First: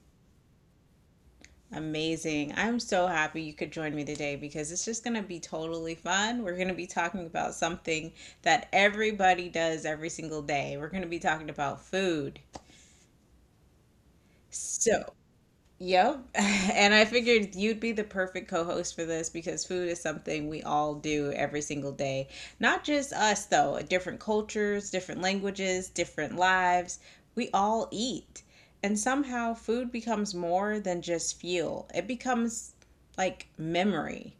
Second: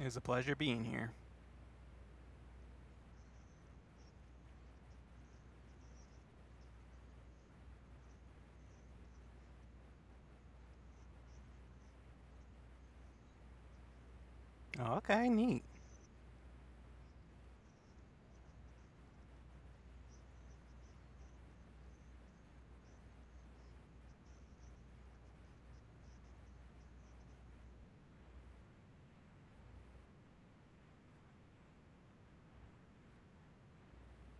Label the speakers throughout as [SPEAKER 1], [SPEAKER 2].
[SPEAKER 1] It's a pleasure being here.
[SPEAKER 2] Amazing. I'm so happy you could join me today because it's just going to be totally fun. We're going to be talking about something that everybody does every single day. We're going to be talking about food.
[SPEAKER 1] Oh,
[SPEAKER 2] So,
[SPEAKER 1] okay, neat.
[SPEAKER 2] yep. And I figured you'd be the perfect co host for this because food is something we all do every single day. Not just us, though, different cultures, different languages, different lives. We all eat. And somehow food becomes more than just fuel, it becomes like memory,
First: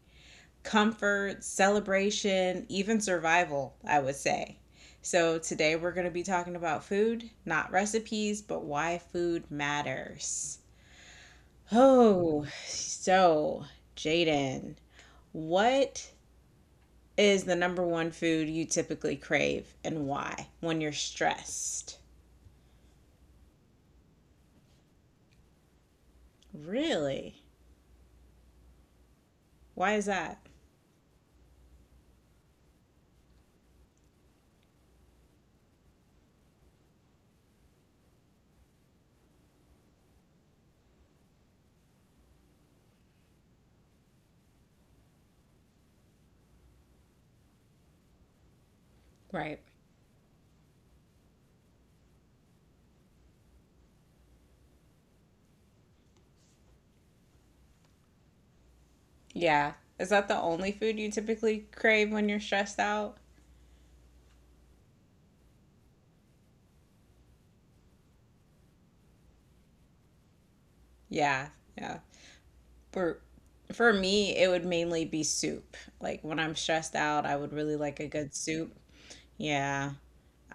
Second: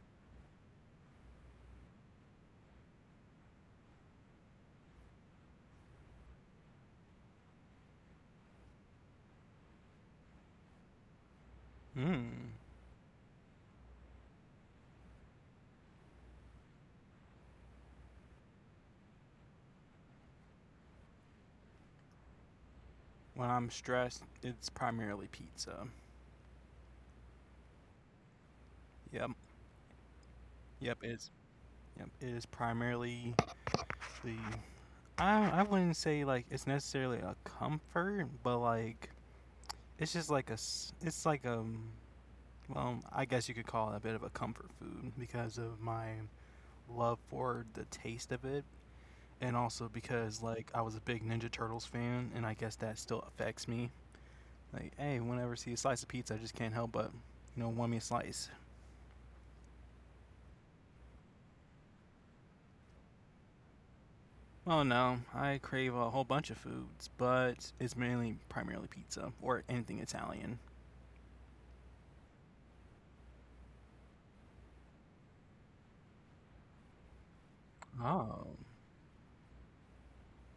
[SPEAKER 2] comfort, celebration, even survival, I would say. So today we're going to be talking about food, not recipes, but why food matters. Oh,
[SPEAKER 1] Mm.
[SPEAKER 2] so Jaden, what is the number one food you typically crave and why when you're stressed?
[SPEAKER 1] When I'm stressed, it's primarily pizza.
[SPEAKER 2] Really?
[SPEAKER 1] Yep.
[SPEAKER 2] Why is that?
[SPEAKER 1] Yep, it's yep, it is primarily the, I wouldn't say like it's necessarily a comfort, but like it's just like a s- it's like a well, I guess you could call it a bit of a comfort food because of my love for the taste of it, and
[SPEAKER 2] Right.
[SPEAKER 1] also because like I was a big Ninja Turtles fan and I guess that still affects me. Like, hey, whenever I see a slice of pizza, I just can't help but, want me a slice.
[SPEAKER 2] Yeah. Is that the only food you typically crave when you're stressed out?
[SPEAKER 1] Well, no, I crave a whole bunch of foods, but it's mainly primarily pizza or anything Italian.
[SPEAKER 2] Yeah. Yeah. For for me, it would mainly be soup. Like when I'm stressed out, I would really like a good
[SPEAKER 1] Oh,
[SPEAKER 2] soup. Yeah.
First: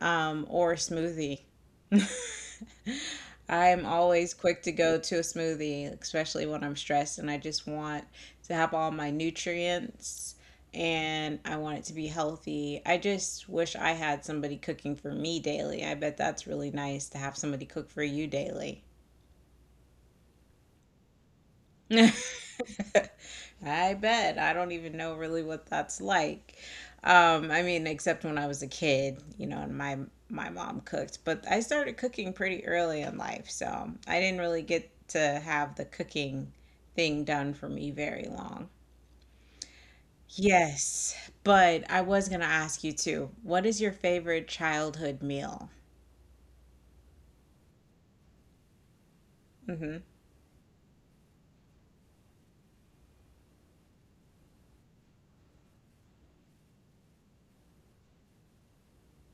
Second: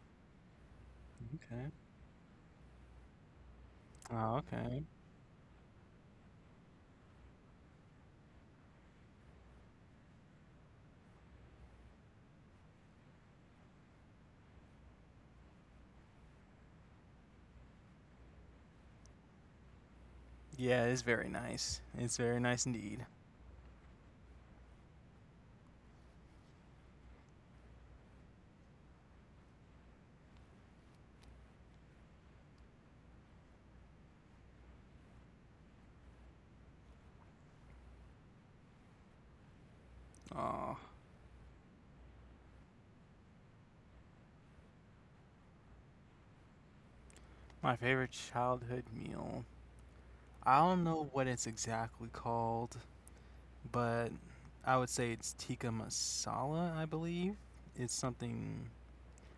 [SPEAKER 2] Or smoothie.
[SPEAKER 1] okay.
[SPEAKER 2] I'm always
[SPEAKER 1] Oh,
[SPEAKER 2] quick to
[SPEAKER 1] okay.
[SPEAKER 2] go to a smoothie, especially when I'm stressed and I just want to have all my nutrients and I want it to be healthy. I just wish I had somebody cooking for me daily. I bet that's really nice to have somebody cook for you daily.
[SPEAKER 1] Yeah, it's very nice. It's very nice indeed.
[SPEAKER 2] I bet. I don't even know really what that's like. I mean, except when I was a kid, you know, and my mom cooked, but I started cooking pretty early in life, so I didn't really get to have the cooking thing done for me very long.
[SPEAKER 1] Oh,
[SPEAKER 2] Yes, but I was gonna ask you too. What is your favorite childhood meal?
[SPEAKER 1] my favorite childhood meal.
[SPEAKER 2] Hmm.
[SPEAKER 1] I don't know what it's exactly called, but I would say it's tikka masala, I believe. It's something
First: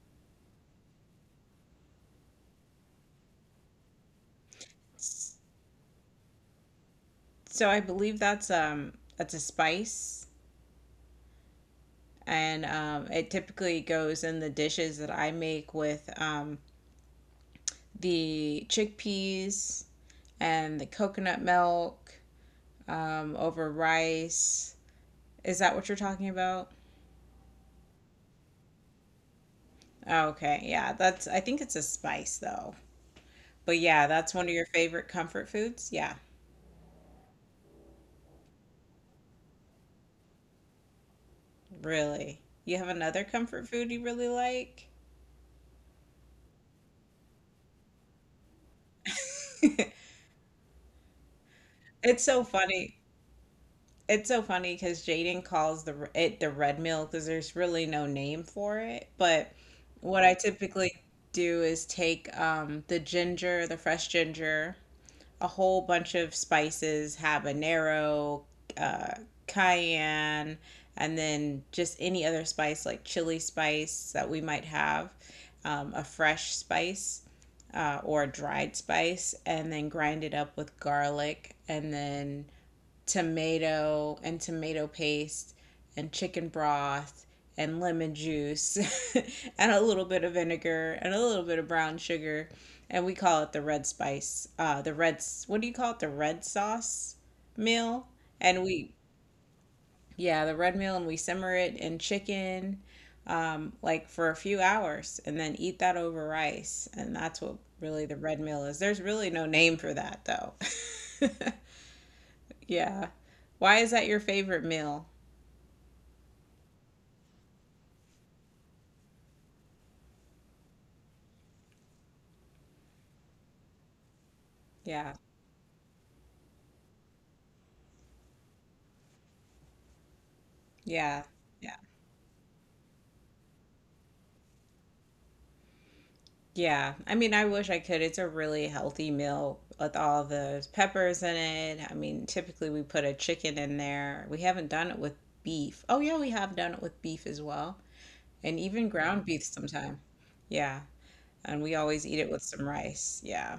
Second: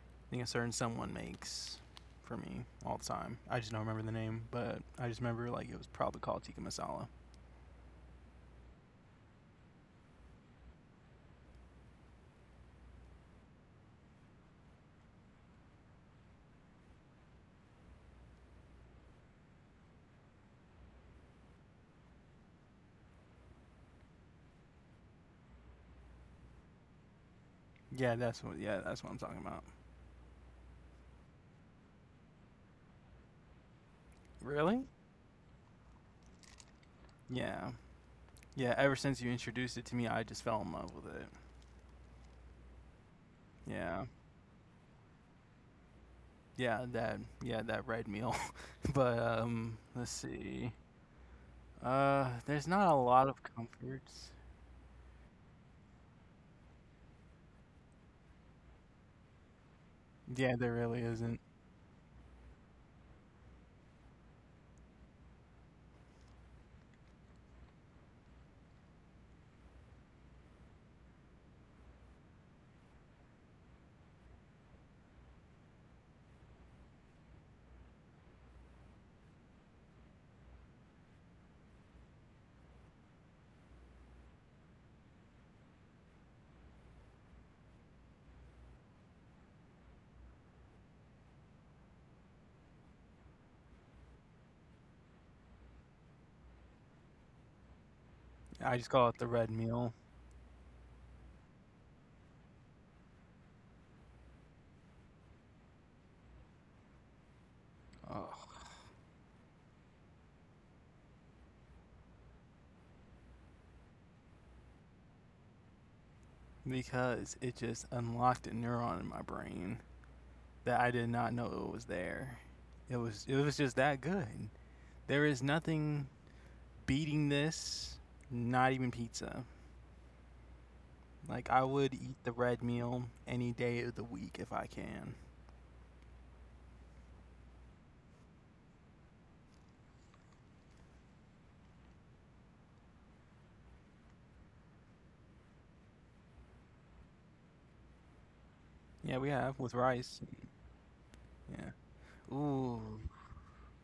[SPEAKER 1] I think a certain someone makes for me all the time. I just don't remember the name, but I just
[SPEAKER 2] So
[SPEAKER 1] remember like it was probably called tikka masala.
[SPEAKER 2] I believe that's a spice, and it typically goes in the dishes that I make with the chickpeas and the coconut milk, over rice. Is that what you're talking about?
[SPEAKER 1] Yeah, that's what I'm talking about.
[SPEAKER 2] Oh, okay, yeah, that's I think it's a spice though. But yeah, that's one of
[SPEAKER 1] Really?
[SPEAKER 2] your favorite comfort foods? Yeah,
[SPEAKER 1] Yeah, yeah. Ever since you introduced it to me, I just fell in love with it.
[SPEAKER 2] really. You have another comfort
[SPEAKER 1] Yeah,
[SPEAKER 2] food you really like?
[SPEAKER 1] yeah. That red meal. but let's see.
[SPEAKER 2] It's
[SPEAKER 1] There's
[SPEAKER 2] so
[SPEAKER 1] not a
[SPEAKER 2] funny.
[SPEAKER 1] lot of comforts.
[SPEAKER 2] It's so funny because Jaden calls the it the red meal because there's really no name for it. But what
[SPEAKER 1] Yeah,
[SPEAKER 2] I
[SPEAKER 1] there really
[SPEAKER 2] typically
[SPEAKER 1] isn't.
[SPEAKER 2] do is take, the ginger, the fresh ginger, a whole bunch of spices, habanero, uh, cayenne, and then just any other spice like chili spice that we might have, a fresh spice or a dried spice, and then grind it up with garlic and then tomato and tomato paste and chicken broth and lemon juice and a little bit of vinegar and a little bit of brown sugar, and we call it the red spice, the red, what do you call it, the red sauce meal,
[SPEAKER 1] I
[SPEAKER 2] and
[SPEAKER 1] just call
[SPEAKER 2] we
[SPEAKER 1] it the red meal.
[SPEAKER 2] yeah the red meal, and we simmer it in chicken, like for a few hours and then eat that over rice, and that's what really the
[SPEAKER 1] Ugh.
[SPEAKER 2] red meal is. There's really no name for that though. Yeah. Why is that your favorite meal?
[SPEAKER 1] Because it just unlocked a neuron in my brain that I did not know it was there. It was just that good. There
[SPEAKER 2] Yeah.
[SPEAKER 1] is nothing beating this, not even pizza.
[SPEAKER 2] Yeah.
[SPEAKER 1] Like I would
[SPEAKER 2] Yeah.
[SPEAKER 1] eat the red meal any day of the week if I can.
[SPEAKER 2] Yeah. I mean, I wish I could. It's a really healthy meal with all the peppers in it. I mean, typically we put a chicken in there. We haven't done it with beef. Oh, yeah, we have done it with beef as well. And even
[SPEAKER 1] Yeah, we
[SPEAKER 2] ground
[SPEAKER 1] have
[SPEAKER 2] beef
[SPEAKER 1] with rice.
[SPEAKER 2] sometime. Yeah. And we always
[SPEAKER 1] Yeah.
[SPEAKER 2] eat it with
[SPEAKER 1] Ooh,
[SPEAKER 2] some rice. Yeah.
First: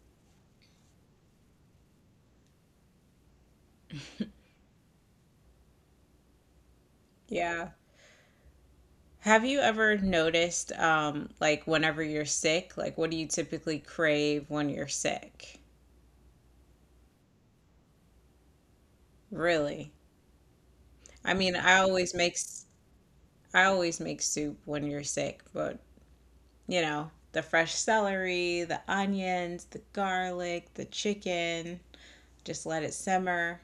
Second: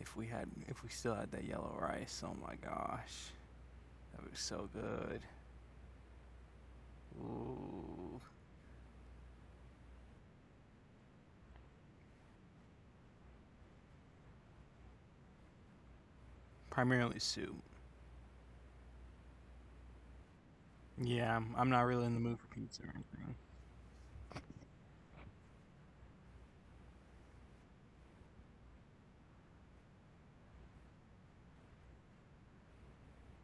[SPEAKER 1] if we still had that yellow rice. Oh my gosh. That was so good.
[SPEAKER 2] Yeah.
[SPEAKER 1] Ooh.
[SPEAKER 2] Have you ever noticed, like whenever you're sick, like what do you typically crave when you're sick?
[SPEAKER 1] Primarily soup.
[SPEAKER 2] Really? I mean, I
[SPEAKER 1] I'm not
[SPEAKER 2] always
[SPEAKER 1] really in
[SPEAKER 2] make
[SPEAKER 1] the mood for pizza or anything.
[SPEAKER 2] I always make soup when you're sick, but you know, the fresh celery, the onions, the garlic, the chicken, just let it simmer.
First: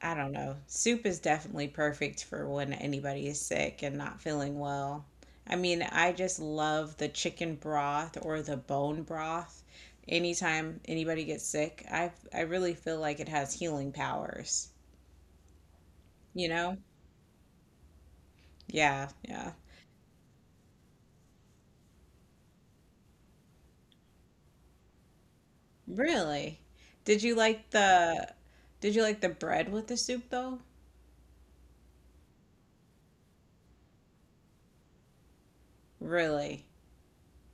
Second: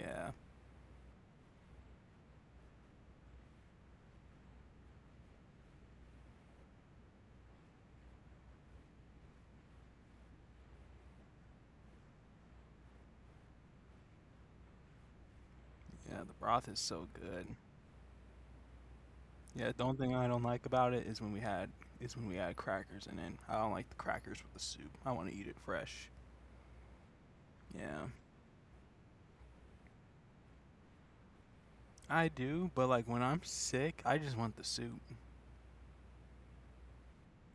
[SPEAKER 2] I don't know. Soup is definitely perfect for when anybody is sick and not feeling well. I mean, I just love the chicken broth or the bone broth. Anytime anybody gets sick, I really feel like it has healing powers,
[SPEAKER 1] Yeah, the
[SPEAKER 2] you
[SPEAKER 1] broth
[SPEAKER 2] know?
[SPEAKER 1] is so good.
[SPEAKER 2] Yeah, yeah.
[SPEAKER 1] Yeah, the only thing I don't like about it is when we had crackers in it. I don't like the crackers with the soup. I want to eat it fresh.
[SPEAKER 2] Really? Did you like
[SPEAKER 1] Yeah,
[SPEAKER 2] the did you like the bread with the soup though?
[SPEAKER 1] I do, but like when I'm sick, I just want the soup.
[SPEAKER 2] Really?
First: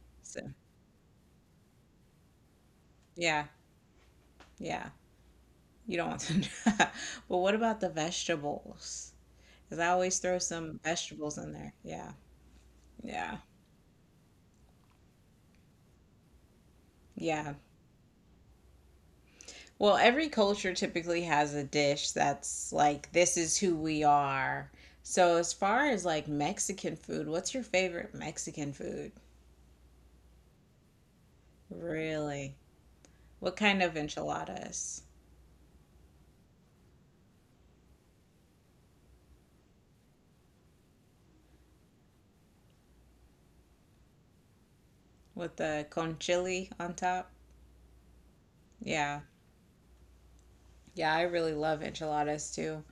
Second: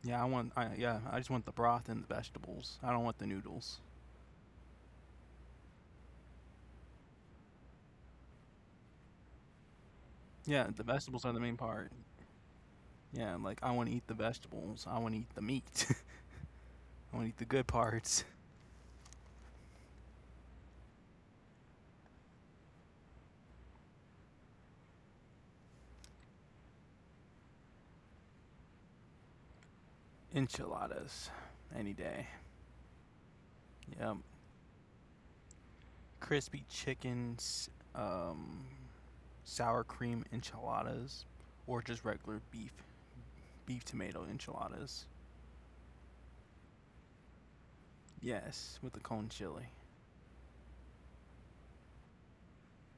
[SPEAKER 2] So,
[SPEAKER 1] Yeah, I just want the broth and the vegetables. I don't want the
[SPEAKER 2] yeah,
[SPEAKER 1] noodles.
[SPEAKER 2] yeah. You don't want to. But what about the vegetables? Because I always throw
[SPEAKER 1] Yeah,
[SPEAKER 2] some
[SPEAKER 1] the vegetables are
[SPEAKER 2] vegetables
[SPEAKER 1] the
[SPEAKER 2] in
[SPEAKER 1] main
[SPEAKER 2] there.
[SPEAKER 1] part.
[SPEAKER 2] Yeah,
[SPEAKER 1] Yeah,
[SPEAKER 2] yeah,
[SPEAKER 1] like I want to eat the vegetables. I want to eat the meat. I want to eat the
[SPEAKER 2] yeah.
[SPEAKER 1] good parts.
[SPEAKER 2] Well, every culture typically has a dish that's like, this is who we are. So, as far as like Mexican food, what's your favorite Mexican food?
[SPEAKER 1] Enchiladas, any day.
[SPEAKER 2] Really? What kind of
[SPEAKER 1] Yep.
[SPEAKER 2] enchiladas?
[SPEAKER 1] Crispy chickens. Sour cream enchiladas or just regular beef, beef tomato enchiladas.
[SPEAKER 2] With the con chili on top.
[SPEAKER 1] Yes, with the
[SPEAKER 2] Yeah.
[SPEAKER 1] cone chili.
[SPEAKER 2] Yeah, I really love enchiladas too.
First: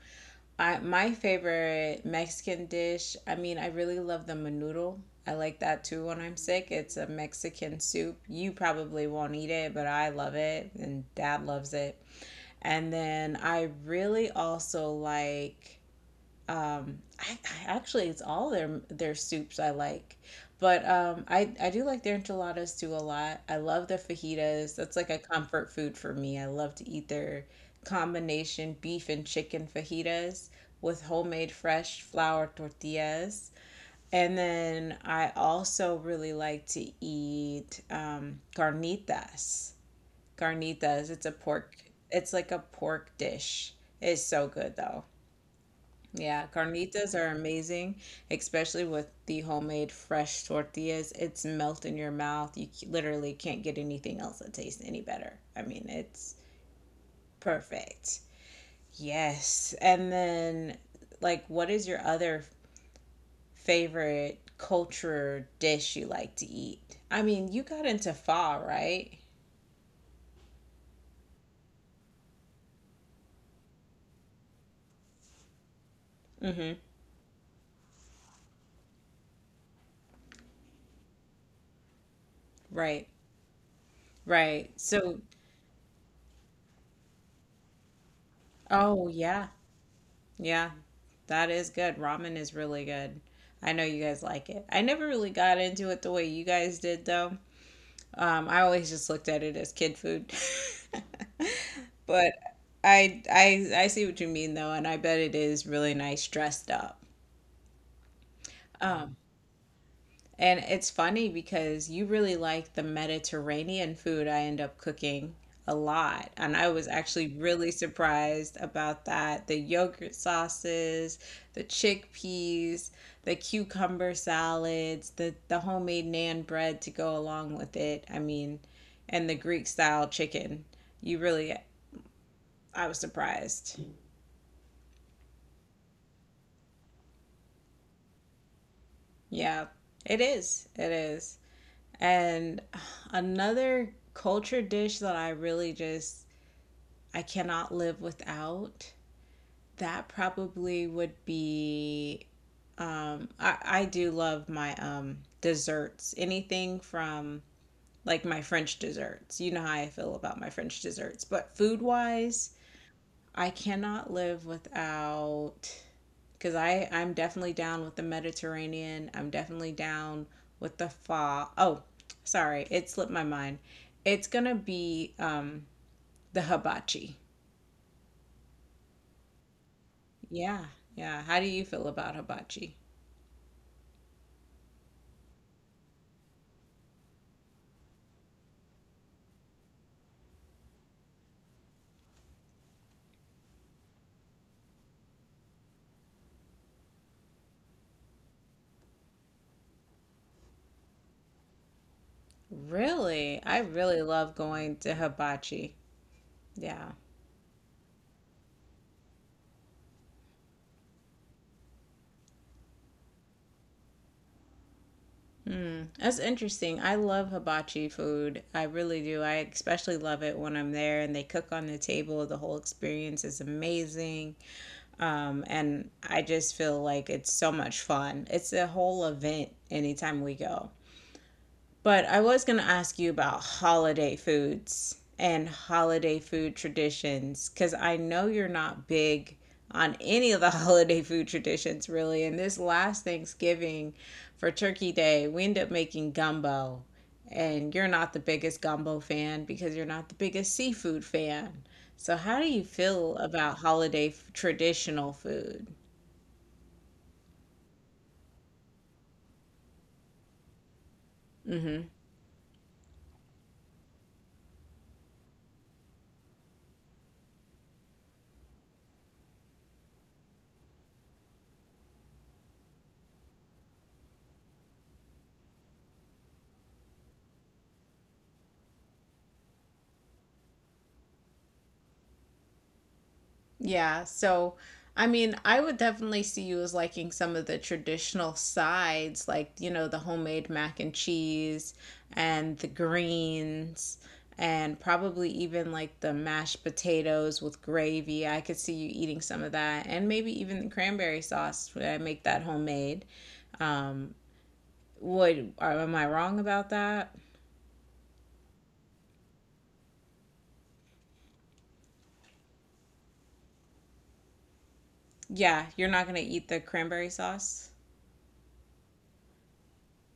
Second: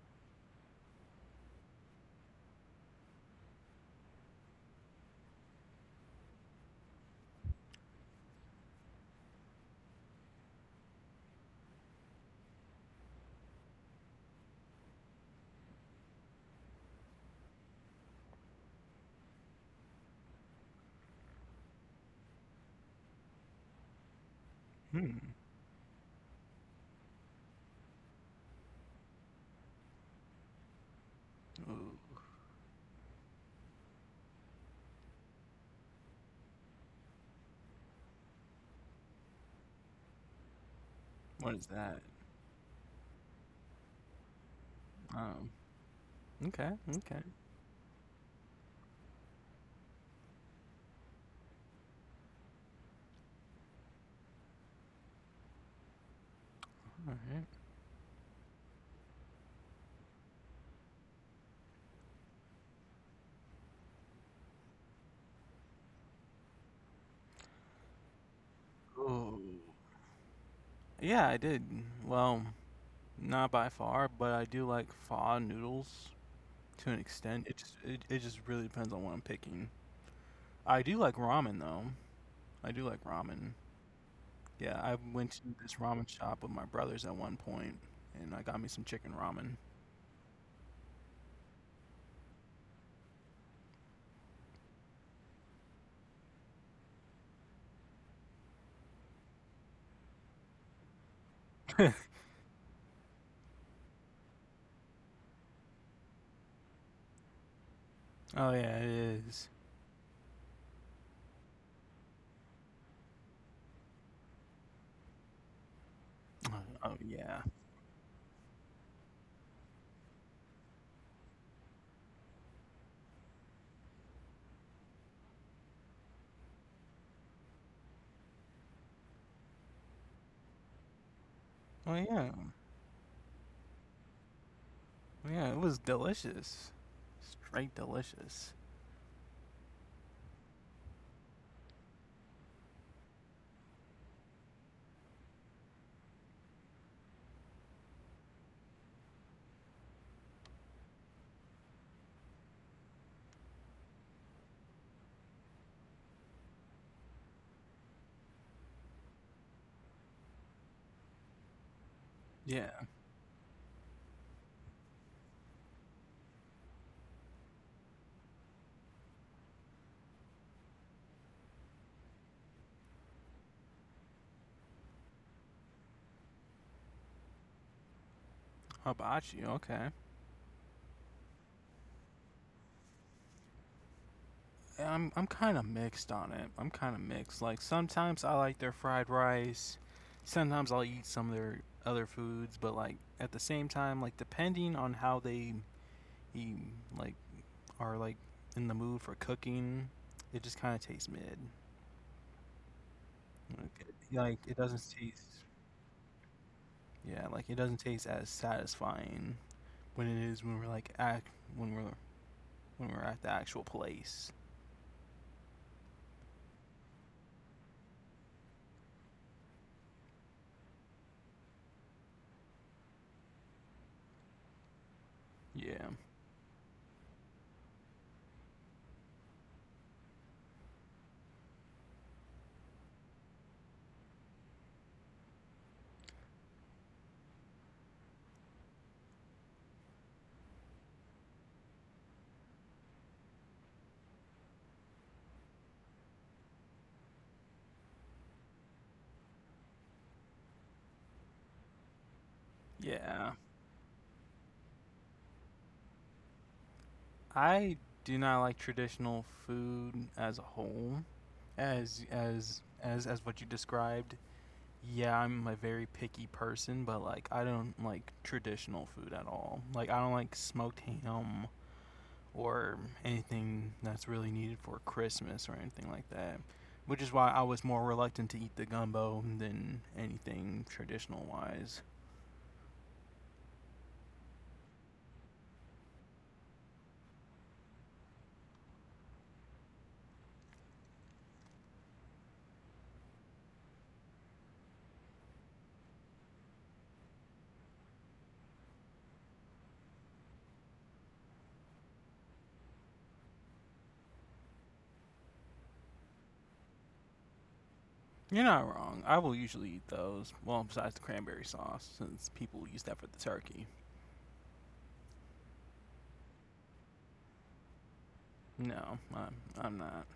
[SPEAKER 2] I my favorite Mexican dish, I mean, I really love the menudo. I like that too when I'm sick. It's a Mexican soup. You probably won't eat it, but I love it and dad loves it. And then I really also like, I actually it's all their soups I like. But I do like their enchiladas too a lot. I love their fajitas. That's like a
[SPEAKER 1] Hmm.
[SPEAKER 2] comfort food for me. I love to eat their combination beef and chicken fajitas with homemade
[SPEAKER 1] Ooh,
[SPEAKER 2] fresh flour tortillas. And then I also really like to eat, carnitas. Carnitas, it's a
[SPEAKER 1] what
[SPEAKER 2] pork,
[SPEAKER 1] is that?
[SPEAKER 2] it's like a pork dish. It's so good though.
[SPEAKER 1] Um,
[SPEAKER 2] Yeah,
[SPEAKER 1] okay,
[SPEAKER 2] carnitas
[SPEAKER 1] okay,
[SPEAKER 2] are amazing, especially with the homemade fresh tortillas. It's melt in your mouth. You literally can't get anything else that tastes any better. I mean, it's
[SPEAKER 1] all right.
[SPEAKER 2] perfect. Yes. And then, like, what is your other favorite culture dish you like to eat? I mean, you got into pho, right?
[SPEAKER 1] Ooh, yeah, I did. Well, not by far, but I do like pho noodles
[SPEAKER 2] Mm-hmm.
[SPEAKER 1] to an extent. It just really depends on what I'm picking. I do like ramen though. I do
[SPEAKER 2] Right.
[SPEAKER 1] like ramen.
[SPEAKER 2] Right.
[SPEAKER 1] Yeah, I
[SPEAKER 2] So,
[SPEAKER 1] went to this ramen shop with my brothers at one point, and I got me some
[SPEAKER 2] oh,
[SPEAKER 1] chicken
[SPEAKER 2] yeah.
[SPEAKER 1] ramen.
[SPEAKER 2] Yeah, that is good. Ramen is really good. I know you guys like it. I never really got into it the way you guys did, though. I always just looked at it as kid food. But I see what you mean though, and I bet it is really nice dressed up.
[SPEAKER 1] Oh yeah, it
[SPEAKER 2] Um.
[SPEAKER 1] is.
[SPEAKER 2] And it's funny because you really like the Mediterranean food I end up cooking a lot. And I
[SPEAKER 1] Oh,
[SPEAKER 2] was
[SPEAKER 1] oh,
[SPEAKER 2] actually
[SPEAKER 1] yeah.
[SPEAKER 2] really surprised about that. The yogurt sauces, the chickpeas, the cucumber salads, the homemade naan bread to go along with it. I mean, and the Greek style chicken. You really,
[SPEAKER 1] Oh yeah.
[SPEAKER 2] I was surprised.
[SPEAKER 1] Oh, yeah, it was delicious. Straight delicious.
[SPEAKER 2] Yeah, it is. It is. And another culture dish that I really just I cannot live without, that probably would be I do love my desserts. Anything from like my French desserts. You know how I feel about my French desserts. But food wise,
[SPEAKER 1] Yeah.
[SPEAKER 2] I cannot live without because I'm definitely down with the Mediterranean. I'm definitely down with the fa. Oh, sorry, it slipped my mind. It's gonna be the hibachi.
[SPEAKER 1] Hibachi, okay.
[SPEAKER 2] Yeah, yeah. How do you feel about hibachi?
[SPEAKER 1] I'm kind of mixed on it. I'm kind of mixed. Like sometimes I like their fried rice. Sometimes I'll eat some of their other foods, but like at the same time, like depending on how they eat, like are like in the mood for cooking, it just kind of tastes mid.
[SPEAKER 2] Really? I really love
[SPEAKER 1] Like it
[SPEAKER 2] going to
[SPEAKER 1] doesn't taste
[SPEAKER 2] hibachi. Yeah.
[SPEAKER 1] Yeah, like it doesn't taste as satisfying when it is when we're like act when we're when we're at the actual place.
[SPEAKER 2] Hmm. That's interesting. I love hibachi food. I really do. I especially love it when I'm there and they cook on the table. The whole experience is amazing. And
[SPEAKER 1] Yeah.
[SPEAKER 2] I just feel like it's so much fun. It's a whole event anytime we go. But I was going to ask you about holiday foods and holiday food traditions because I know you're not big on any of the holiday food traditions, really. And this last Thanksgiving for Turkey Day, we ended up making gumbo. And you're not the biggest gumbo fan because you're not the biggest seafood fan. So, how do you feel
[SPEAKER 1] Yeah.
[SPEAKER 2] about holiday traditional food?
[SPEAKER 1] I do not like traditional food as a whole. As what you described. Yeah, I'm a very picky person, but like I don't like traditional food at all. Like I don't like smoked ham, or anything that's really needed for Christmas or anything like that. Which is why I was more reluctant to eat the gumbo than anything traditional wise.
[SPEAKER 2] Yeah, so I mean, I would definitely see you as liking some of the traditional sides, like, you know, the homemade mac and cheese and the greens and probably even like the mashed potatoes with gravy. I could see you eating some of that and maybe even the cranberry sauce when I make that homemade. Um, would are, am I wrong about that?
[SPEAKER 1] You're not wrong. I will usually eat those. Well, besides the cranberry sauce, since people use that for the turkey.
[SPEAKER 2] Yeah, you're not gonna eat the cranberry sauce,
[SPEAKER 1] No, I'm, I'm not.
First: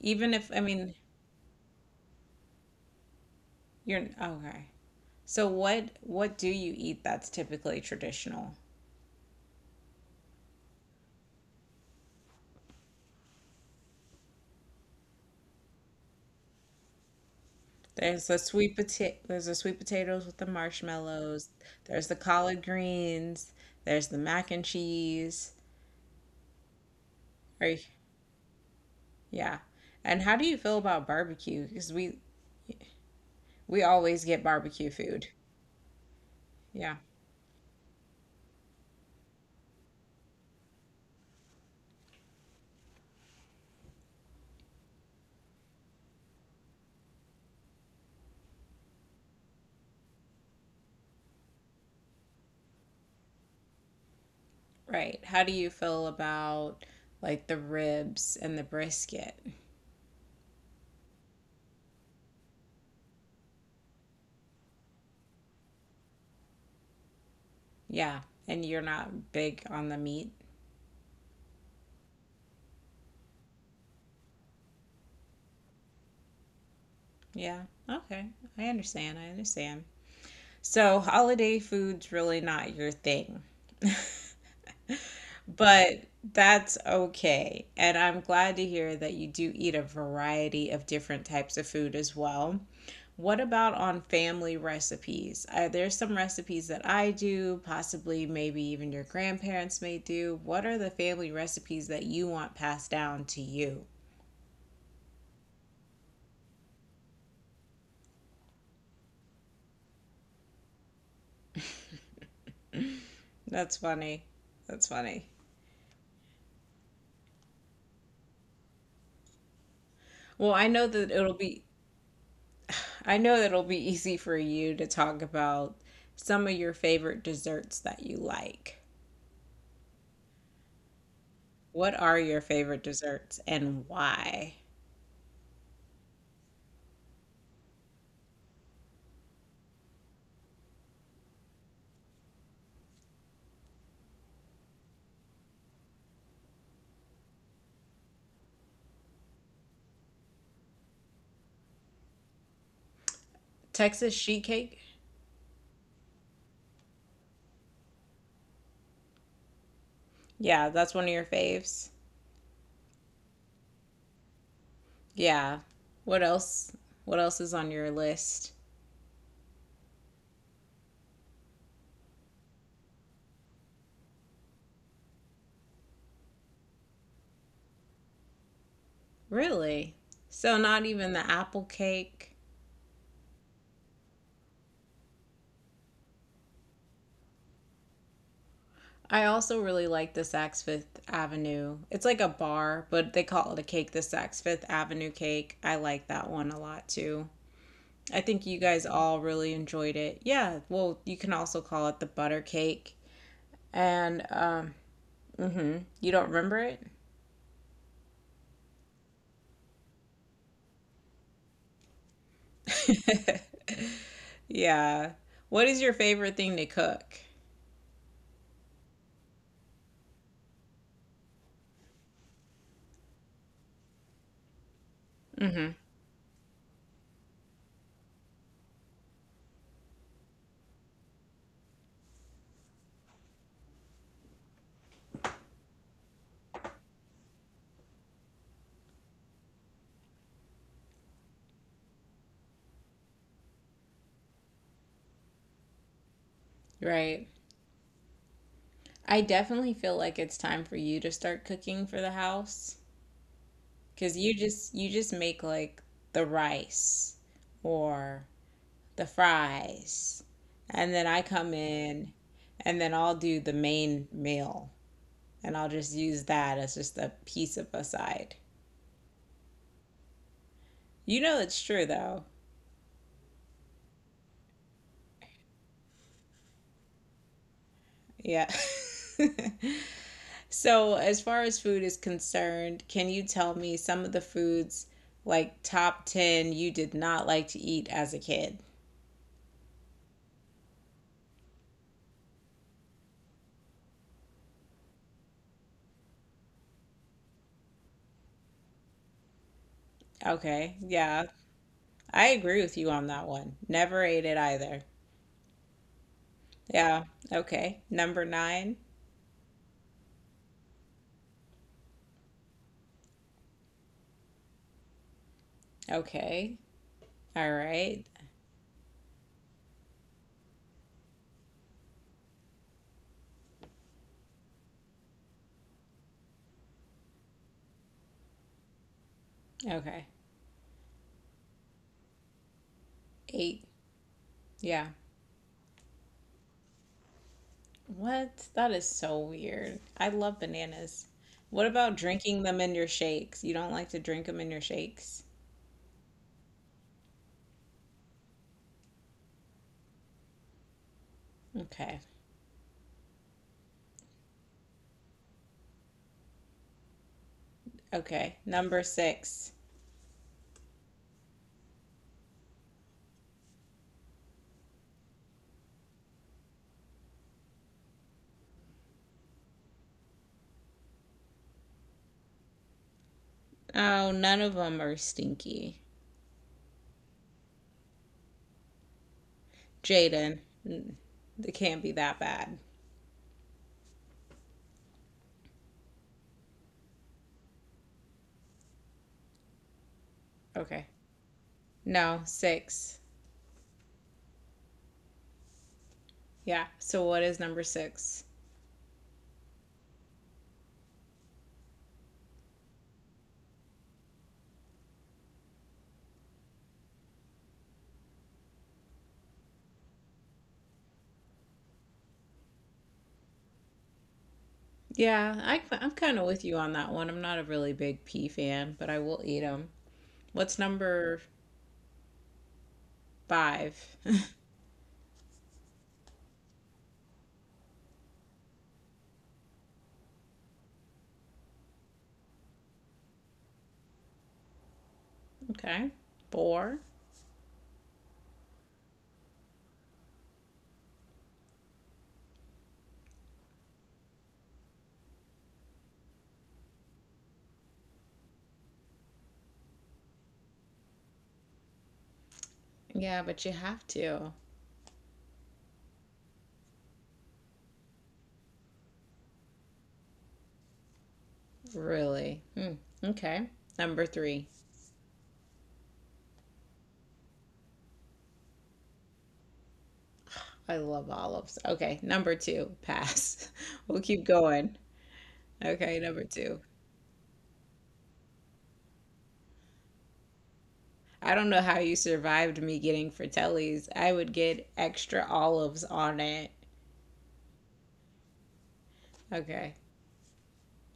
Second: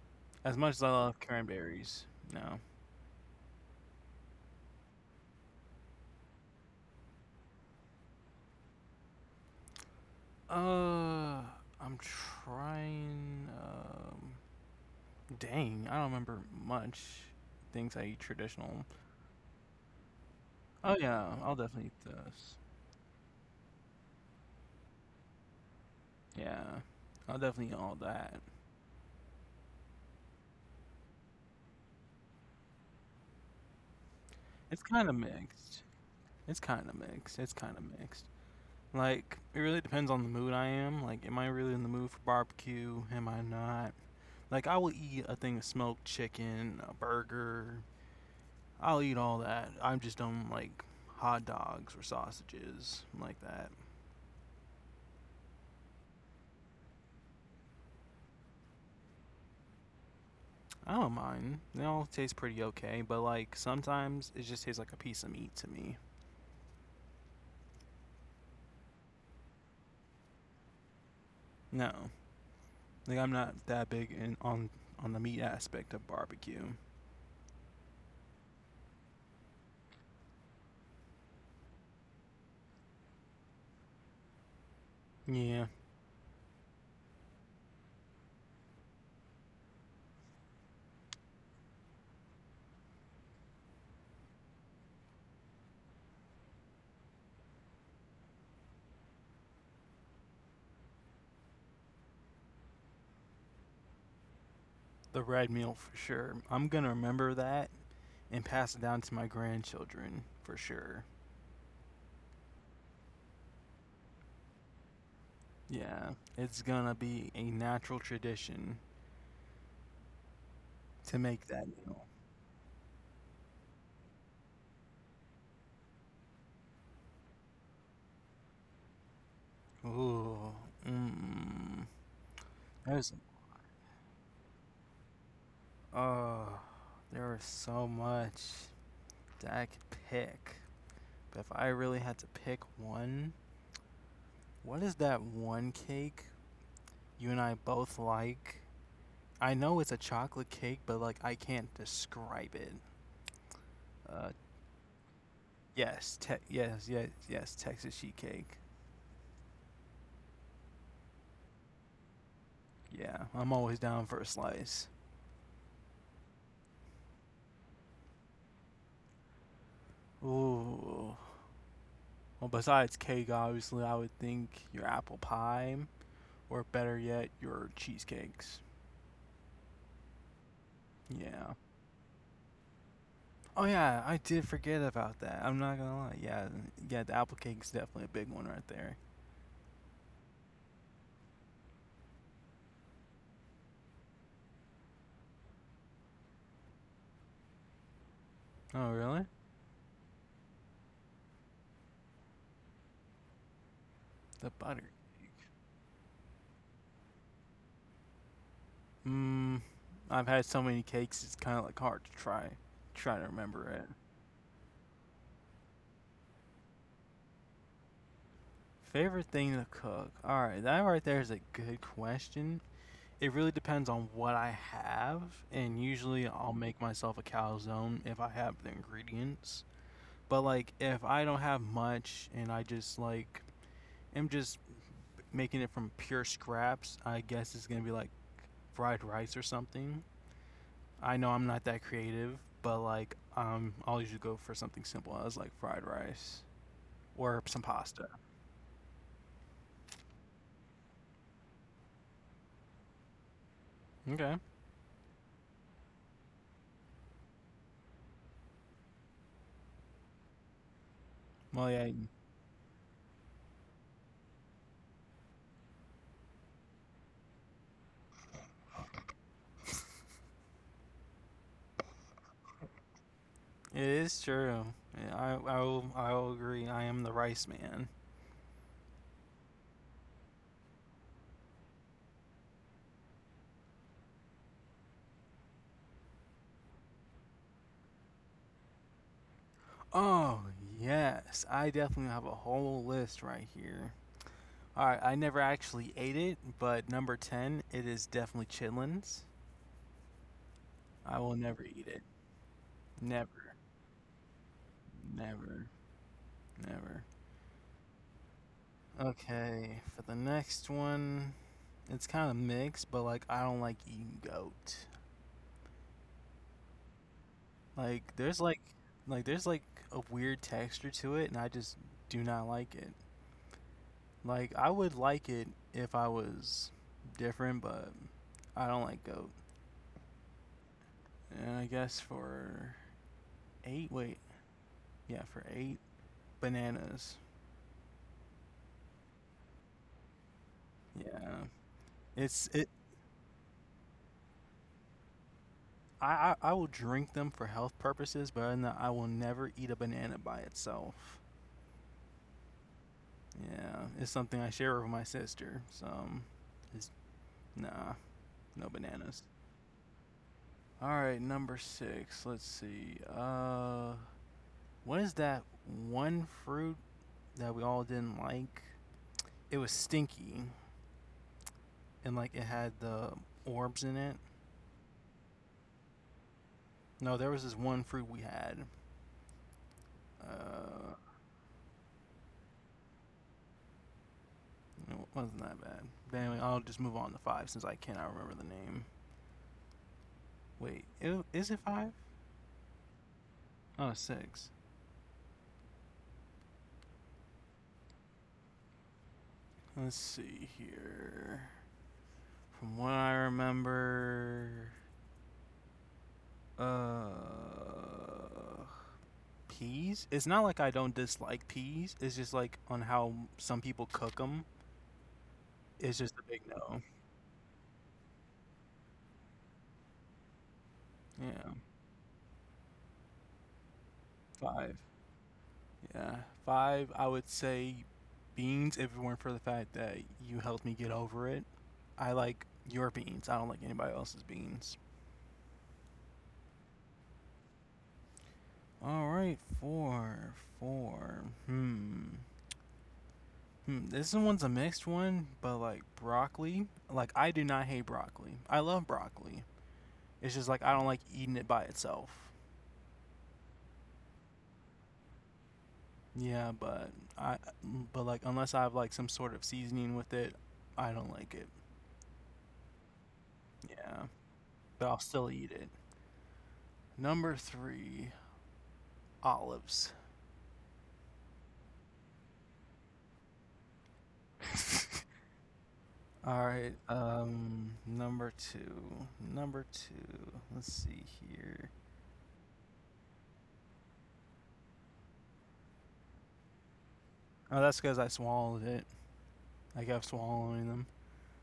[SPEAKER 2] even if
[SPEAKER 1] As
[SPEAKER 2] I
[SPEAKER 1] much as I
[SPEAKER 2] mean
[SPEAKER 1] love cranberries, no.
[SPEAKER 2] you're okay. So what do you eat that's typically traditional?
[SPEAKER 1] Uh, I'm trying. Dang, I don't remember much things I
[SPEAKER 2] There's
[SPEAKER 1] eat
[SPEAKER 2] the sweet
[SPEAKER 1] traditional.
[SPEAKER 2] potato there's the sweet potatoes with the
[SPEAKER 1] Oh yeah,
[SPEAKER 2] marshmallows.
[SPEAKER 1] I'll definitely
[SPEAKER 2] There's
[SPEAKER 1] eat
[SPEAKER 2] the collard
[SPEAKER 1] this.
[SPEAKER 2] greens. There's the mac and cheese.
[SPEAKER 1] Yeah, I'll
[SPEAKER 2] Are you-
[SPEAKER 1] definitely eat all that.
[SPEAKER 2] yeah. And how do you feel about barbecue? Because we always get barbecue
[SPEAKER 1] It's kind of
[SPEAKER 2] food.
[SPEAKER 1] mixed. It's
[SPEAKER 2] Yeah.
[SPEAKER 1] kind of mixed. It's kind of mixed. Like, it really depends on the mood I am. Like, am I really in the mood for barbecue? Am I not? Like, I will eat a thing of smoked chicken, a burger. I'll eat all that. I just don't like hot dogs or sausages like that.
[SPEAKER 2] Right. How do you feel about like the ribs and the brisket?
[SPEAKER 1] I don't mind. They all taste pretty okay, but like sometimes it just tastes like a piece of meat to me.
[SPEAKER 2] Yeah. And you're not big on the meat?
[SPEAKER 1] No, like I'm not that big in on the meat aspect of barbecue.
[SPEAKER 2] Yeah. Okay. I understand. I understand. So, holiday food's really not your thing,
[SPEAKER 1] Yeah,
[SPEAKER 2] but that's okay. And I'm glad to hear that you do eat a variety of different types of food as well. What about on family recipes? Are there some recipes that I do, possibly maybe even your grandparents may do? What are the family recipes that you want passed down to you?
[SPEAKER 1] the red meal for sure. I'm gonna remember that and pass it down to my grandchildren for sure.
[SPEAKER 2] That's funny. That's funny.
[SPEAKER 1] Yeah, it's gonna be a natural tradition
[SPEAKER 2] Well, I know
[SPEAKER 1] to
[SPEAKER 2] that it'll
[SPEAKER 1] make that
[SPEAKER 2] be
[SPEAKER 1] meal.
[SPEAKER 2] I know it'll be easy for you to talk about some of your favorite desserts that you like.
[SPEAKER 1] Ooh, mm,
[SPEAKER 2] What are your favorite
[SPEAKER 1] there's
[SPEAKER 2] desserts and why?
[SPEAKER 1] oh, there is so much that I could pick. But if I really had to pick one, what is that one cake you and I both like? I know it's a chocolate cake, but like I can't describe it. Uh,
[SPEAKER 2] Texas sheet cake?
[SPEAKER 1] Yes, Texas sheet cake.
[SPEAKER 2] Yeah, that's one of your faves.
[SPEAKER 1] Yeah, I'm always down for a slice.
[SPEAKER 2] Yeah. What else? What else is on your list?
[SPEAKER 1] Ooh. Well, besides cake, obviously, I would think your apple pie, or better yet, your cheesecakes.
[SPEAKER 2] Really? So not even
[SPEAKER 1] Yeah.
[SPEAKER 2] the apple cake.
[SPEAKER 1] Oh yeah, I did forget about that. I'm not gonna lie. Yeah, yeah, the apple cake's definitely a big one right there.
[SPEAKER 2] I also really like the Saks Fifth Avenue. It's like a bar, but they call it a cake, the Saks Fifth Avenue cake. I like that one a lot too. I think
[SPEAKER 1] Oh
[SPEAKER 2] you
[SPEAKER 1] really?
[SPEAKER 2] guys all really enjoyed it. Yeah, well, you can also call it the butter cake.
[SPEAKER 1] The
[SPEAKER 2] And
[SPEAKER 1] butter cake.
[SPEAKER 2] Mhm, you don't remember
[SPEAKER 1] Mmm. I've had so many cakes, it's kind of like try to remember
[SPEAKER 2] it?
[SPEAKER 1] it.
[SPEAKER 2] Yeah. What is your favorite thing to cook?
[SPEAKER 1] Favorite thing to cook? All right, that right there is a good question. It really depends on what I have, and usually I'll make myself a calzone if I have the ingredients. But like if I don't have much and I just am just making it from pure scraps, I guess it's gonna be like fried rice or something. I know I'm not that creative, but like I'll usually go for something simple as like fried rice
[SPEAKER 2] Right.
[SPEAKER 1] or some pasta.
[SPEAKER 2] I definitely feel like it's time for you to start cooking for the house cuz
[SPEAKER 1] Okay.
[SPEAKER 2] you just make like the rice or the fries. And then I come
[SPEAKER 1] Well, yeah,
[SPEAKER 2] in and then I'll do the main meal, and I'll just use that as just a piece of aside. You know it's true though.
[SPEAKER 1] it is true. Yeah, I will agree. I am the rice man.
[SPEAKER 2] Yeah. So, as far as food is concerned, can you tell me some of the foods like top 10 you did not like to eat as a kid?
[SPEAKER 1] Oh yes, I definitely have a whole list right here. All right, I never actually ate it, but number ten, it is definitely chitlins.
[SPEAKER 2] Okay.
[SPEAKER 1] I
[SPEAKER 2] Yeah.
[SPEAKER 1] will never eat it.
[SPEAKER 2] I agree with you on that
[SPEAKER 1] Never,
[SPEAKER 2] one. Never ate it either.
[SPEAKER 1] never, never.
[SPEAKER 2] Yeah. Okay. Number 9.
[SPEAKER 1] Okay, for the next one, it's kind of mixed, but like I don't like eating goat.
[SPEAKER 2] Okay. All
[SPEAKER 1] Like
[SPEAKER 2] right.
[SPEAKER 1] there's like like there's like a weird texture to it, and I just do not like it. Like I would like it if I was different, but I don't like goat.
[SPEAKER 2] Okay.
[SPEAKER 1] And I guess for
[SPEAKER 2] 8.
[SPEAKER 1] eight, wait,
[SPEAKER 2] Yeah.
[SPEAKER 1] yeah, for eight, bananas.
[SPEAKER 2] What? That is so weird. I love bananas.
[SPEAKER 1] Yeah,
[SPEAKER 2] What about
[SPEAKER 1] it's it.
[SPEAKER 2] drinking them in your shakes? You don't like to drink them in your shakes?
[SPEAKER 1] I will drink them for health purposes, but other than that, I will never eat a banana by itself.
[SPEAKER 2] Okay.
[SPEAKER 1] Yeah, it's something I share with my sister. It's, nah,
[SPEAKER 2] Okay.
[SPEAKER 1] no
[SPEAKER 2] Number
[SPEAKER 1] bananas.
[SPEAKER 2] six.
[SPEAKER 1] All right, number six. Let's see. What is that one fruit that we all didn't like? It was stinky and like it had the orbs in it.
[SPEAKER 2] Oh, none of them are stinky.
[SPEAKER 1] No, there was this one fruit we had.
[SPEAKER 2] Jaden,
[SPEAKER 1] Uh,
[SPEAKER 2] mm, they can't be that bad.
[SPEAKER 1] it wasn't that bad. But anyway, I'll just move on to five since I cannot remember the name. Wait,
[SPEAKER 2] Okay.
[SPEAKER 1] I- is it five?
[SPEAKER 2] No, six.
[SPEAKER 1] Oh, six.
[SPEAKER 2] Yeah. So what is number six?
[SPEAKER 1] Let's see here. From what I remember, uh, peas. It's not like I don't dislike peas. It's just like on how some people cook them.
[SPEAKER 2] Yeah,
[SPEAKER 1] It's
[SPEAKER 2] I,
[SPEAKER 1] just a
[SPEAKER 2] I'm
[SPEAKER 1] big
[SPEAKER 2] kind of
[SPEAKER 1] no.
[SPEAKER 2] with you on that one. I'm not a really big pea fan, but I will eat them. What's
[SPEAKER 1] Yeah,
[SPEAKER 2] number five?
[SPEAKER 1] five. Yeah. Five, I would say beans, if it weren't for the fact that you helped me get over it. I like your beans. I don't like anybody else's beans.
[SPEAKER 2] Okay. Four.
[SPEAKER 1] All right, four. Hmm. Hmm. This one's a mixed one, but like broccoli. Like, I do not hate broccoli. I love broccoli. It's just like I don't like eating it by itself.
[SPEAKER 2] Yeah, but you have to,
[SPEAKER 1] Yeah, but I, but like, unless I have like some sort of seasoning with it, I don't like it.
[SPEAKER 2] really. Hmm. Okay.
[SPEAKER 1] Yeah,
[SPEAKER 2] Number
[SPEAKER 1] but
[SPEAKER 2] three.
[SPEAKER 1] I'll still eat it. Number three, olives.
[SPEAKER 2] I love olives. Okay. Number two. Pass. We'll keep going.
[SPEAKER 1] All
[SPEAKER 2] Okay.
[SPEAKER 1] right.
[SPEAKER 2] Number two.
[SPEAKER 1] Number two. Number two. Let's see here.
[SPEAKER 2] I don't know how you survived me getting Fratellis. I would get extra olives on it.
[SPEAKER 1] Oh, that's because I swallowed it. I kept
[SPEAKER 2] Okay.
[SPEAKER 1] swallowing them.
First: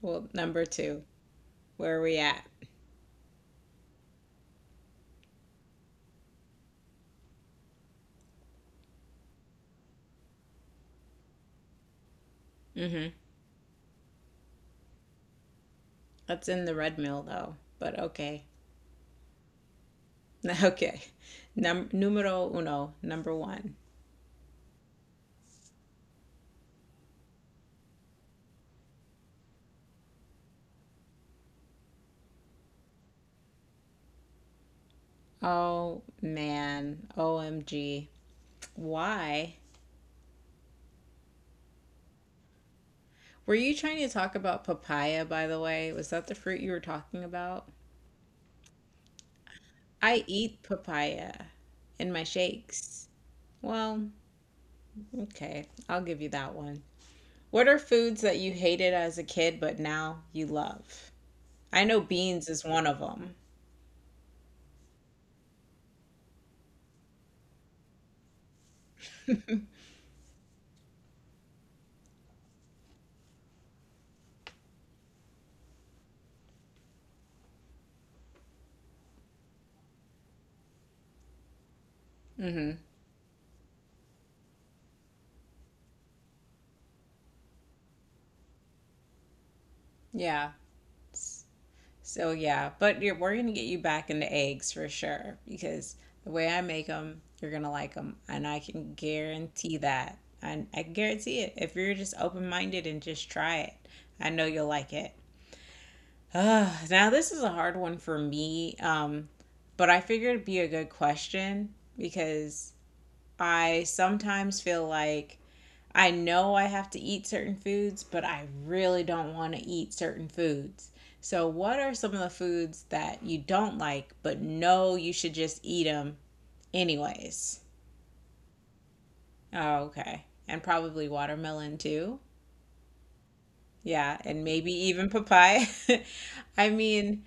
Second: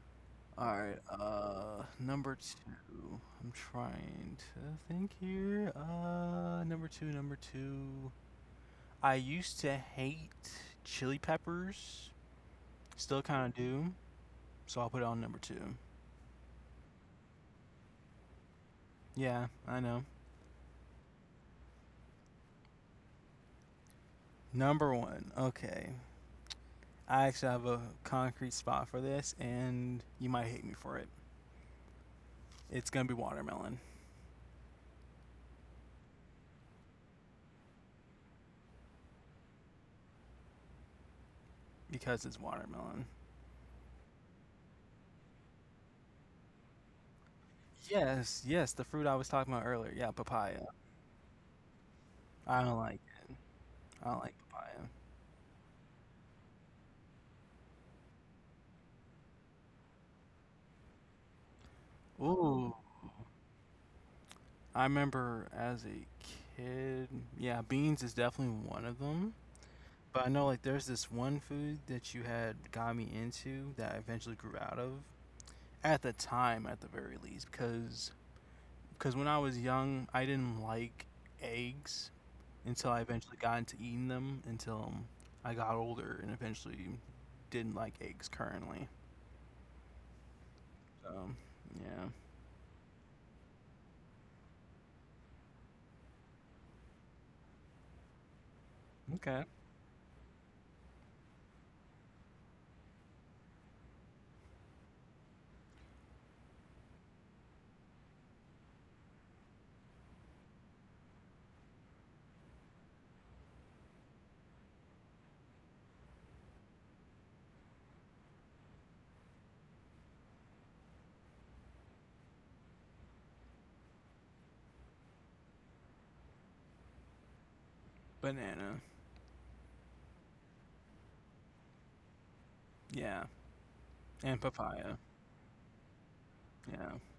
[SPEAKER 2] Well, number
[SPEAKER 1] All right.
[SPEAKER 2] two. Where are we
[SPEAKER 1] Number
[SPEAKER 2] at?
[SPEAKER 1] two. I'm trying to think here. Number two. Number two. I used to hate chili peppers.
[SPEAKER 2] Mm-hmm.
[SPEAKER 1] Still kind of do. So I'll put it on number two.
[SPEAKER 2] That's in the red mill, though. But okay.
[SPEAKER 1] Yeah, I know.
[SPEAKER 2] Okay. Num- numero uno. Number one.
[SPEAKER 1] Number one. Okay. I actually have a concrete spot for this, and you might hate me for it. It's gonna be watermelon
[SPEAKER 2] Oh, man. OMG. Why?
[SPEAKER 1] because it's watermelon.
[SPEAKER 2] Were you trying to talk about papaya, by the way? Was that the fruit you were talking about?
[SPEAKER 1] Yes, yes, the fruit I was talking about earlier. Yeah,
[SPEAKER 2] I
[SPEAKER 1] papaya.
[SPEAKER 2] eat papaya in my
[SPEAKER 1] I don't like
[SPEAKER 2] shakes.
[SPEAKER 1] it.
[SPEAKER 2] Well,
[SPEAKER 1] I don't like papaya.
[SPEAKER 2] okay, I'll give you that one. What are foods that you hated as a kid but now you love? I know beans is
[SPEAKER 1] Ooh,
[SPEAKER 2] one of them.
[SPEAKER 1] I remember as a kid. Yeah, beans is definitely one of them. But I know like there's this one food that you had got me into that I eventually grew out of at the time, at the very least, because when I was young, I didn't like eggs
[SPEAKER 2] Hmm.
[SPEAKER 1] until I eventually got into eating them until I got older and eventually didn't like eggs currently.
[SPEAKER 2] Yeah.
[SPEAKER 1] So, yeah.
[SPEAKER 2] So yeah, but you're, we're gonna get you back into eggs for sure because the way I make them, you're gonna like them, and I can
[SPEAKER 1] Okay.
[SPEAKER 2] guarantee that. I guarantee it. If you're just open minded and just try it, I know you'll like it. Ah, now this is a hard one for me, but I figured it'd be a good question because I sometimes feel like I know I have to eat certain foods, but I really don't want to eat certain foods. So, what are some of the foods that you don't like, but know you should just eat them anyways?
[SPEAKER 1] Banana.
[SPEAKER 2] Oh, okay. And probably watermelon too.
[SPEAKER 1] Yeah.
[SPEAKER 2] Yeah, and
[SPEAKER 1] And
[SPEAKER 2] maybe
[SPEAKER 1] papaya.
[SPEAKER 2] even papaya. I
[SPEAKER 1] Yeah.
[SPEAKER 2] mean,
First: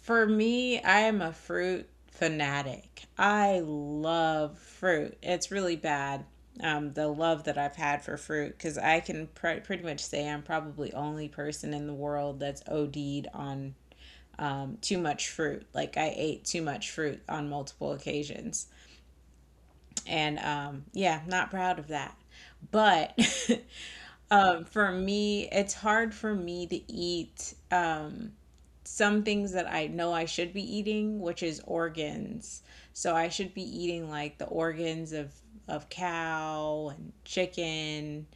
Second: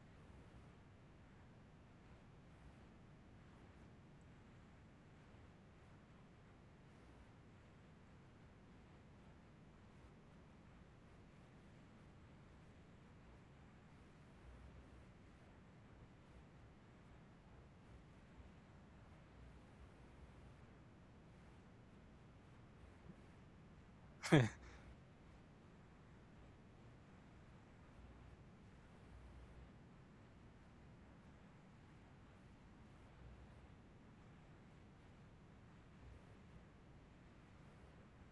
[SPEAKER 2] for me, I am a fruit fanatic. I love fruit. It's really bad, the love that I've had for fruit, because I can pr- pretty much say I'm probably only person in the world that's OD'd on too much fruit. Like I ate too much fruit on multiple occasions, and yeah, not proud of that. But for me, it's hard for me to eat some things that I know I should be eating, which is organs. So I should be eating like the organs of cow and chicken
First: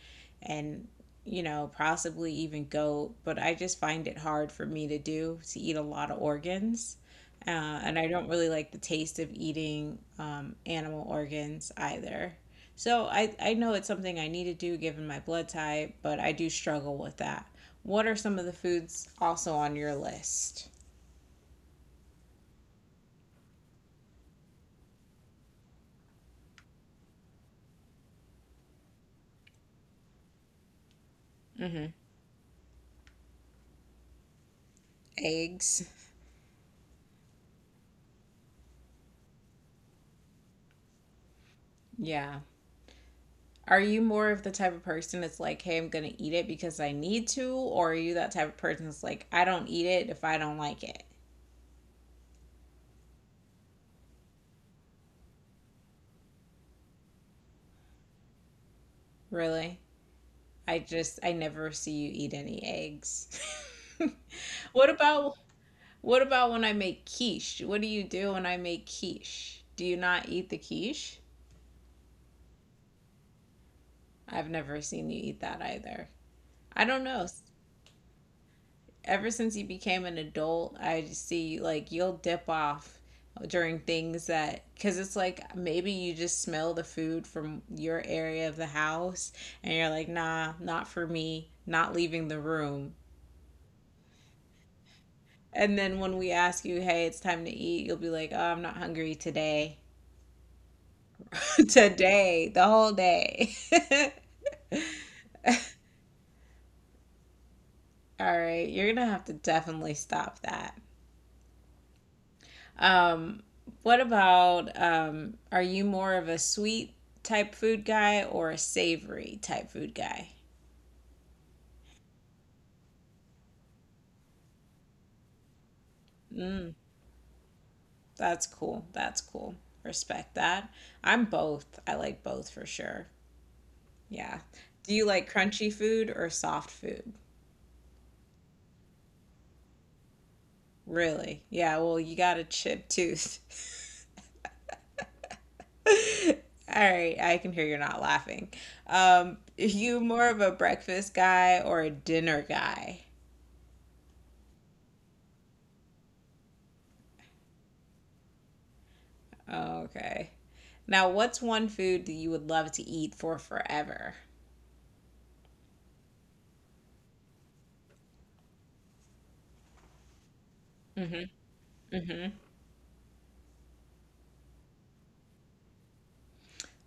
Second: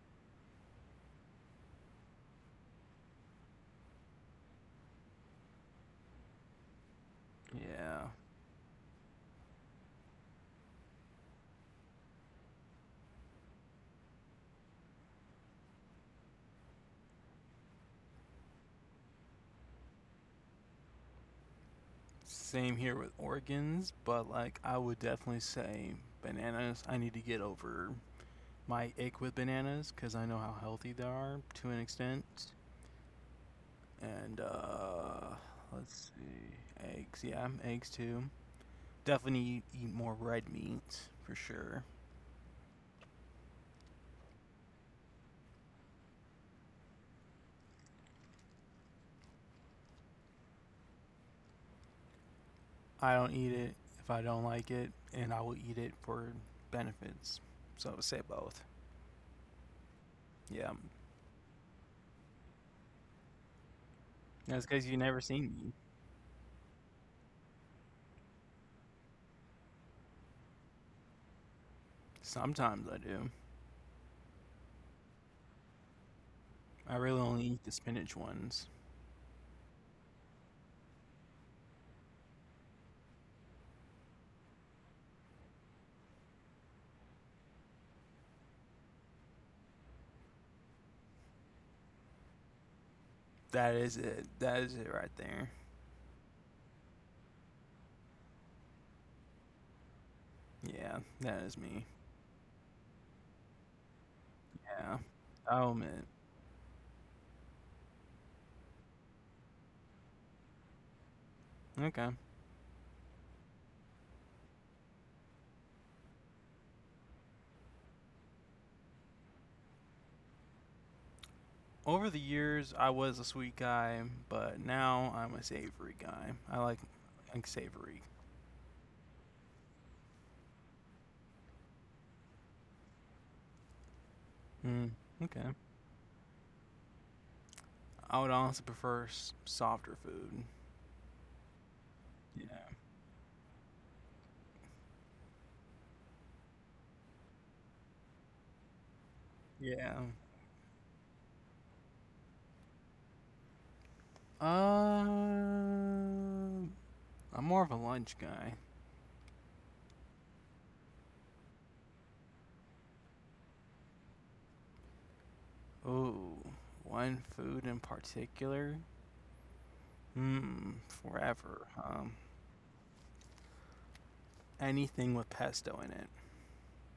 [SPEAKER 2] and you know, possibly even goat, but I just find it hard for me to do to eat a lot of organs. And
[SPEAKER 1] yeah.
[SPEAKER 2] I don't really like the taste of eating animal organs either. So I know it's something I need to do given my blood type, but I do struggle with that. What are some of the foods also on your list?
[SPEAKER 1] Same here with organs, but like I would definitely say bananas. I need to get over my ache with bananas because I know how healthy they are to an extent. and uh,
[SPEAKER 2] Eggs.
[SPEAKER 1] eggs. Yeah, eggs too. Definitely eat more red meat for sure.
[SPEAKER 2] Yeah. Are you more of the type of person that's like, hey, I'm going to eat it because I need to? Or are you that type of person that's like, I don't eat it if I don't like it?
[SPEAKER 1] I don't eat it if I don't like it, and I will eat it for benefits. So I would say both.
[SPEAKER 2] Really?
[SPEAKER 1] Yeah,
[SPEAKER 2] I never see you eat any eggs.
[SPEAKER 1] that's because
[SPEAKER 2] What
[SPEAKER 1] you never
[SPEAKER 2] about,
[SPEAKER 1] seen me.
[SPEAKER 2] what about when I make quiche? What do you do when I make quiche? Do you not eat the quiche?
[SPEAKER 1] Sometimes I do.
[SPEAKER 2] I've never seen you eat that either. I
[SPEAKER 1] I
[SPEAKER 2] don't
[SPEAKER 1] really
[SPEAKER 2] know.
[SPEAKER 1] only eat the spinach ones.
[SPEAKER 2] Ever since you became an adult, I just see like you'll dip off during things that because it's like maybe you just smell the food from your area of the house and you're like, nah, not for me, not leaving the room.
[SPEAKER 1] That is it. That is it right there.
[SPEAKER 2] And then when we ask you, hey, it's time to eat, you'll be like, oh, I'm not hungry today.
[SPEAKER 1] Yeah, that is me.
[SPEAKER 2] Today, the whole day.
[SPEAKER 1] Yeah. Oh man.
[SPEAKER 2] All right, you're gonna have to definitely stop that.
[SPEAKER 1] Okay.
[SPEAKER 2] Um, what about are you more of a sweet type food guy or a savory type food guy?
[SPEAKER 1] Over the years, I was a sweet guy, but now I'm a savory guy. Like savory.
[SPEAKER 2] That's cool. That's cool. Respect that. I'm both. I like both for sure. Yeah.
[SPEAKER 1] Mm,
[SPEAKER 2] Do you like
[SPEAKER 1] okay.
[SPEAKER 2] crunchy food or soft food?
[SPEAKER 1] I would honestly prefer s- softer food.
[SPEAKER 2] Really? Yeah, well, you
[SPEAKER 1] Yeah.
[SPEAKER 2] got a chip tooth. All right, I can hear you're not laughing. Are
[SPEAKER 1] Yeah.
[SPEAKER 2] you more of a breakfast guy or a dinner guy?
[SPEAKER 1] Uh, I'm more of a lunch guy.
[SPEAKER 2] Okay. Now, what's one food that you would love to eat for forever?
[SPEAKER 1] Ooh, one food in particular. Hmm, forever. Anything with pesto in it.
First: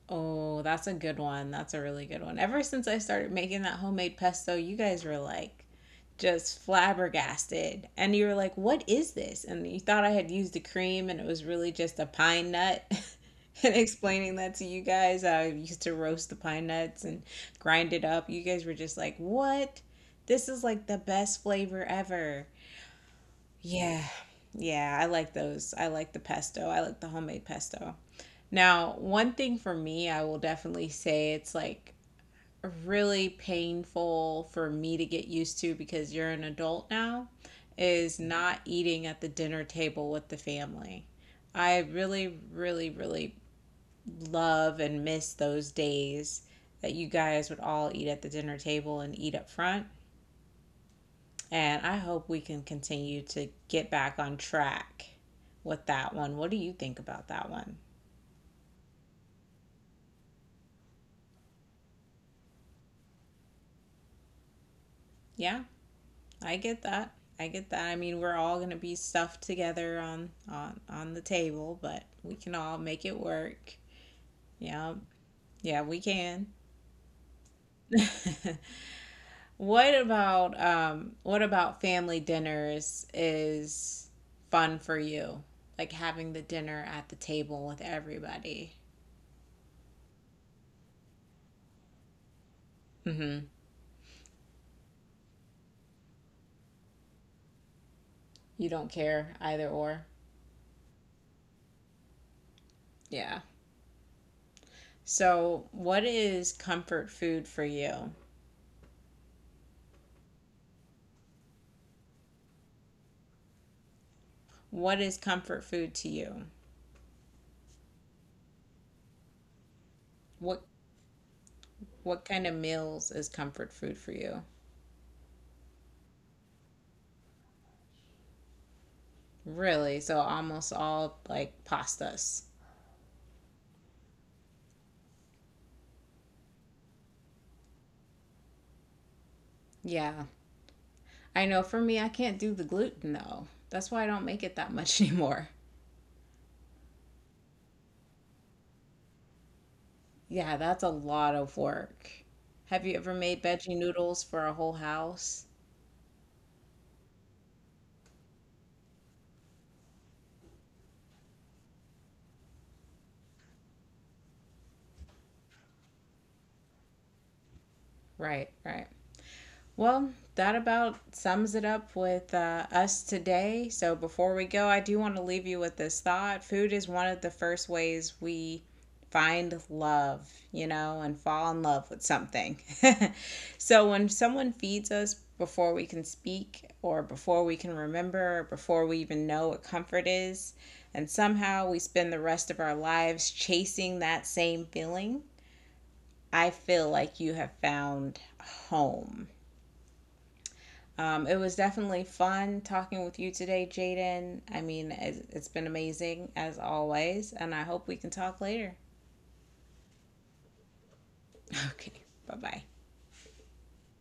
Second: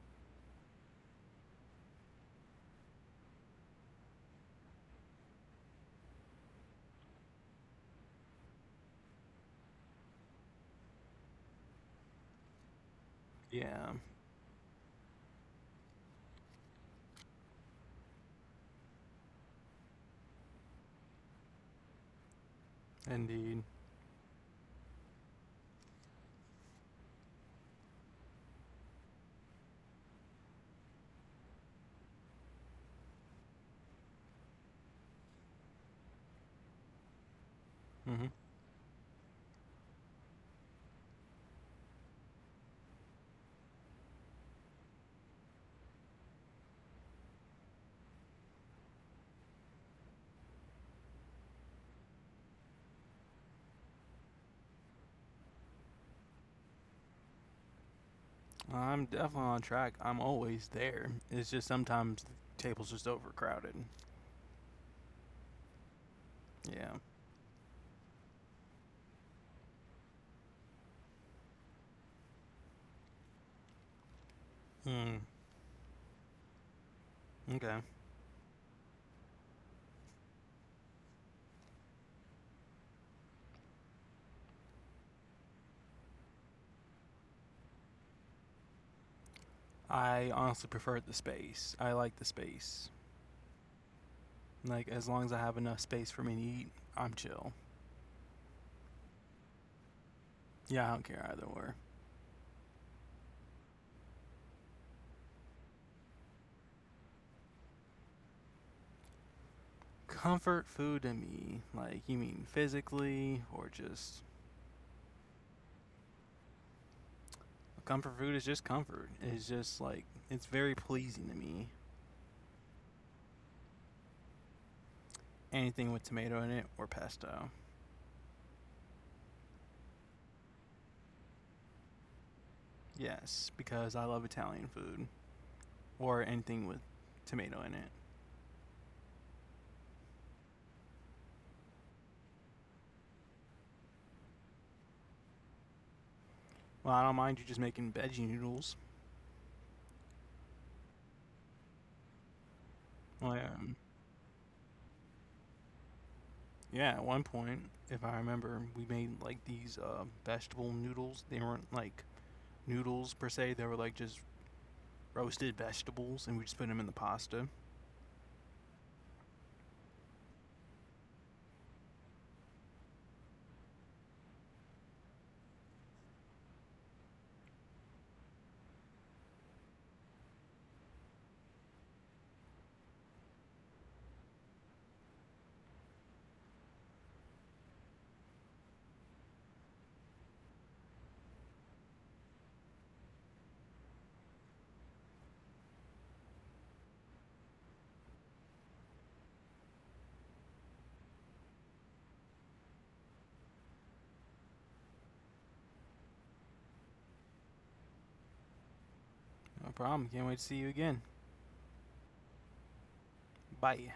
[SPEAKER 2] Oh, that's a good one. That's a really good one. Ever since I started making that homemade pesto, you guys were like just flabbergasted. And you were like, what is this? And you thought I had used the cream and it was really just a pine nut. And
[SPEAKER 1] Yeah,
[SPEAKER 2] explaining that to you guys, I used to roast the pine nuts and grind it up. You guys were just like, what? This is like the best flavor ever.
[SPEAKER 1] indeed.
[SPEAKER 2] Yeah. Yeah, I like those. I like the pesto. I like the homemade pesto. Now, one thing for me, I will definitely say it's like really painful for me to get used to because you're an adult now, is
[SPEAKER 1] Hmm.
[SPEAKER 2] not eating at the dinner table with the family. I really love and miss those days that you guys would all eat at the dinner table and eat up front. And I hope we can continue to get back on track with that one. What do you think about that one?
[SPEAKER 1] I'm definitely on track. I'm always there. It's just sometimes the table's just overcrowded.
[SPEAKER 2] Yeah, I get
[SPEAKER 1] Yeah.
[SPEAKER 2] that. I get that. I mean, we're all going to be stuffed together on on the table, but we can all make it work. Yeah.
[SPEAKER 1] Hmm.
[SPEAKER 2] Yeah, we can.
[SPEAKER 1] Okay.
[SPEAKER 2] What about family dinners is fun for you? Like having the dinner at the table with everybody.
[SPEAKER 1] I honestly prefer the space. I like the space.
[SPEAKER 2] Mhm.
[SPEAKER 1] Like, as long as I have enough space for me to eat, I'm chill.
[SPEAKER 2] You don't care either or.
[SPEAKER 1] Yeah, I don't care either way.
[SPEAKER 2] Yeah. So, what is comfort food for you?
[SPEAKER 1] Comfort food to me, like, you mean physically or just.
[SPEAKER 2] What is comfort food to you?
[SPEAKER 1] Comfort food is just comfort. It's just like, it's very
[SPEAKER 2] What
[SPEAKER 1] pleasing to me.
[SPEAKER 2] what kind of meals is comfort food for you?
[SPEAKER 1] Anything with tomato in it or pesto.
[SPEAKER 2] Really? So almost all like pastas.
[SPEAKER 1] Yes, because I love Italian food, or anything with tomato in it.
[SPEAKER 2] Yeah. I know for me I can't do the gluten though. That's why I don't make it that much anymore.
[SPEAKER 1] Well, I don't mind you just making veggie noodles.
[SPEAKER 2] Yeah, that's a lot of work. Have you ever made
[SPEAKER 1] Like,
[SPEAKER 2] veggie
[SPEAKER 1] um,
[SPEAKER 2] noodles for a whole house?
[SPEAKER 1] yeah, at one point, if I remember, we made like these vegetable noodles. They weren't like noodles per se. They were like just roasted vegetables, and we just put them in the pasta.
[SPEAKER 2] Right, right. Well, that about sums it up with us today. So before we go, I do want to leave you with this thought. Food is one of the first ways we find love, you know, and fall in love with something. So when someone feeds us before we can speak, or before we can remember, or before we even know what comfort is, and somehow we spend the rest of our lives chasing that same feeling, I feel like you have found home. It was definitely fun talking with you today, Jaden. I mean, it's been amazing as always, and I hope we can talk later.
[SPEAKER 1] No problem. Can't wait to see you again.
[SPEAKER 2] Okay, bye bye.
[SPEAKER 1] Bye.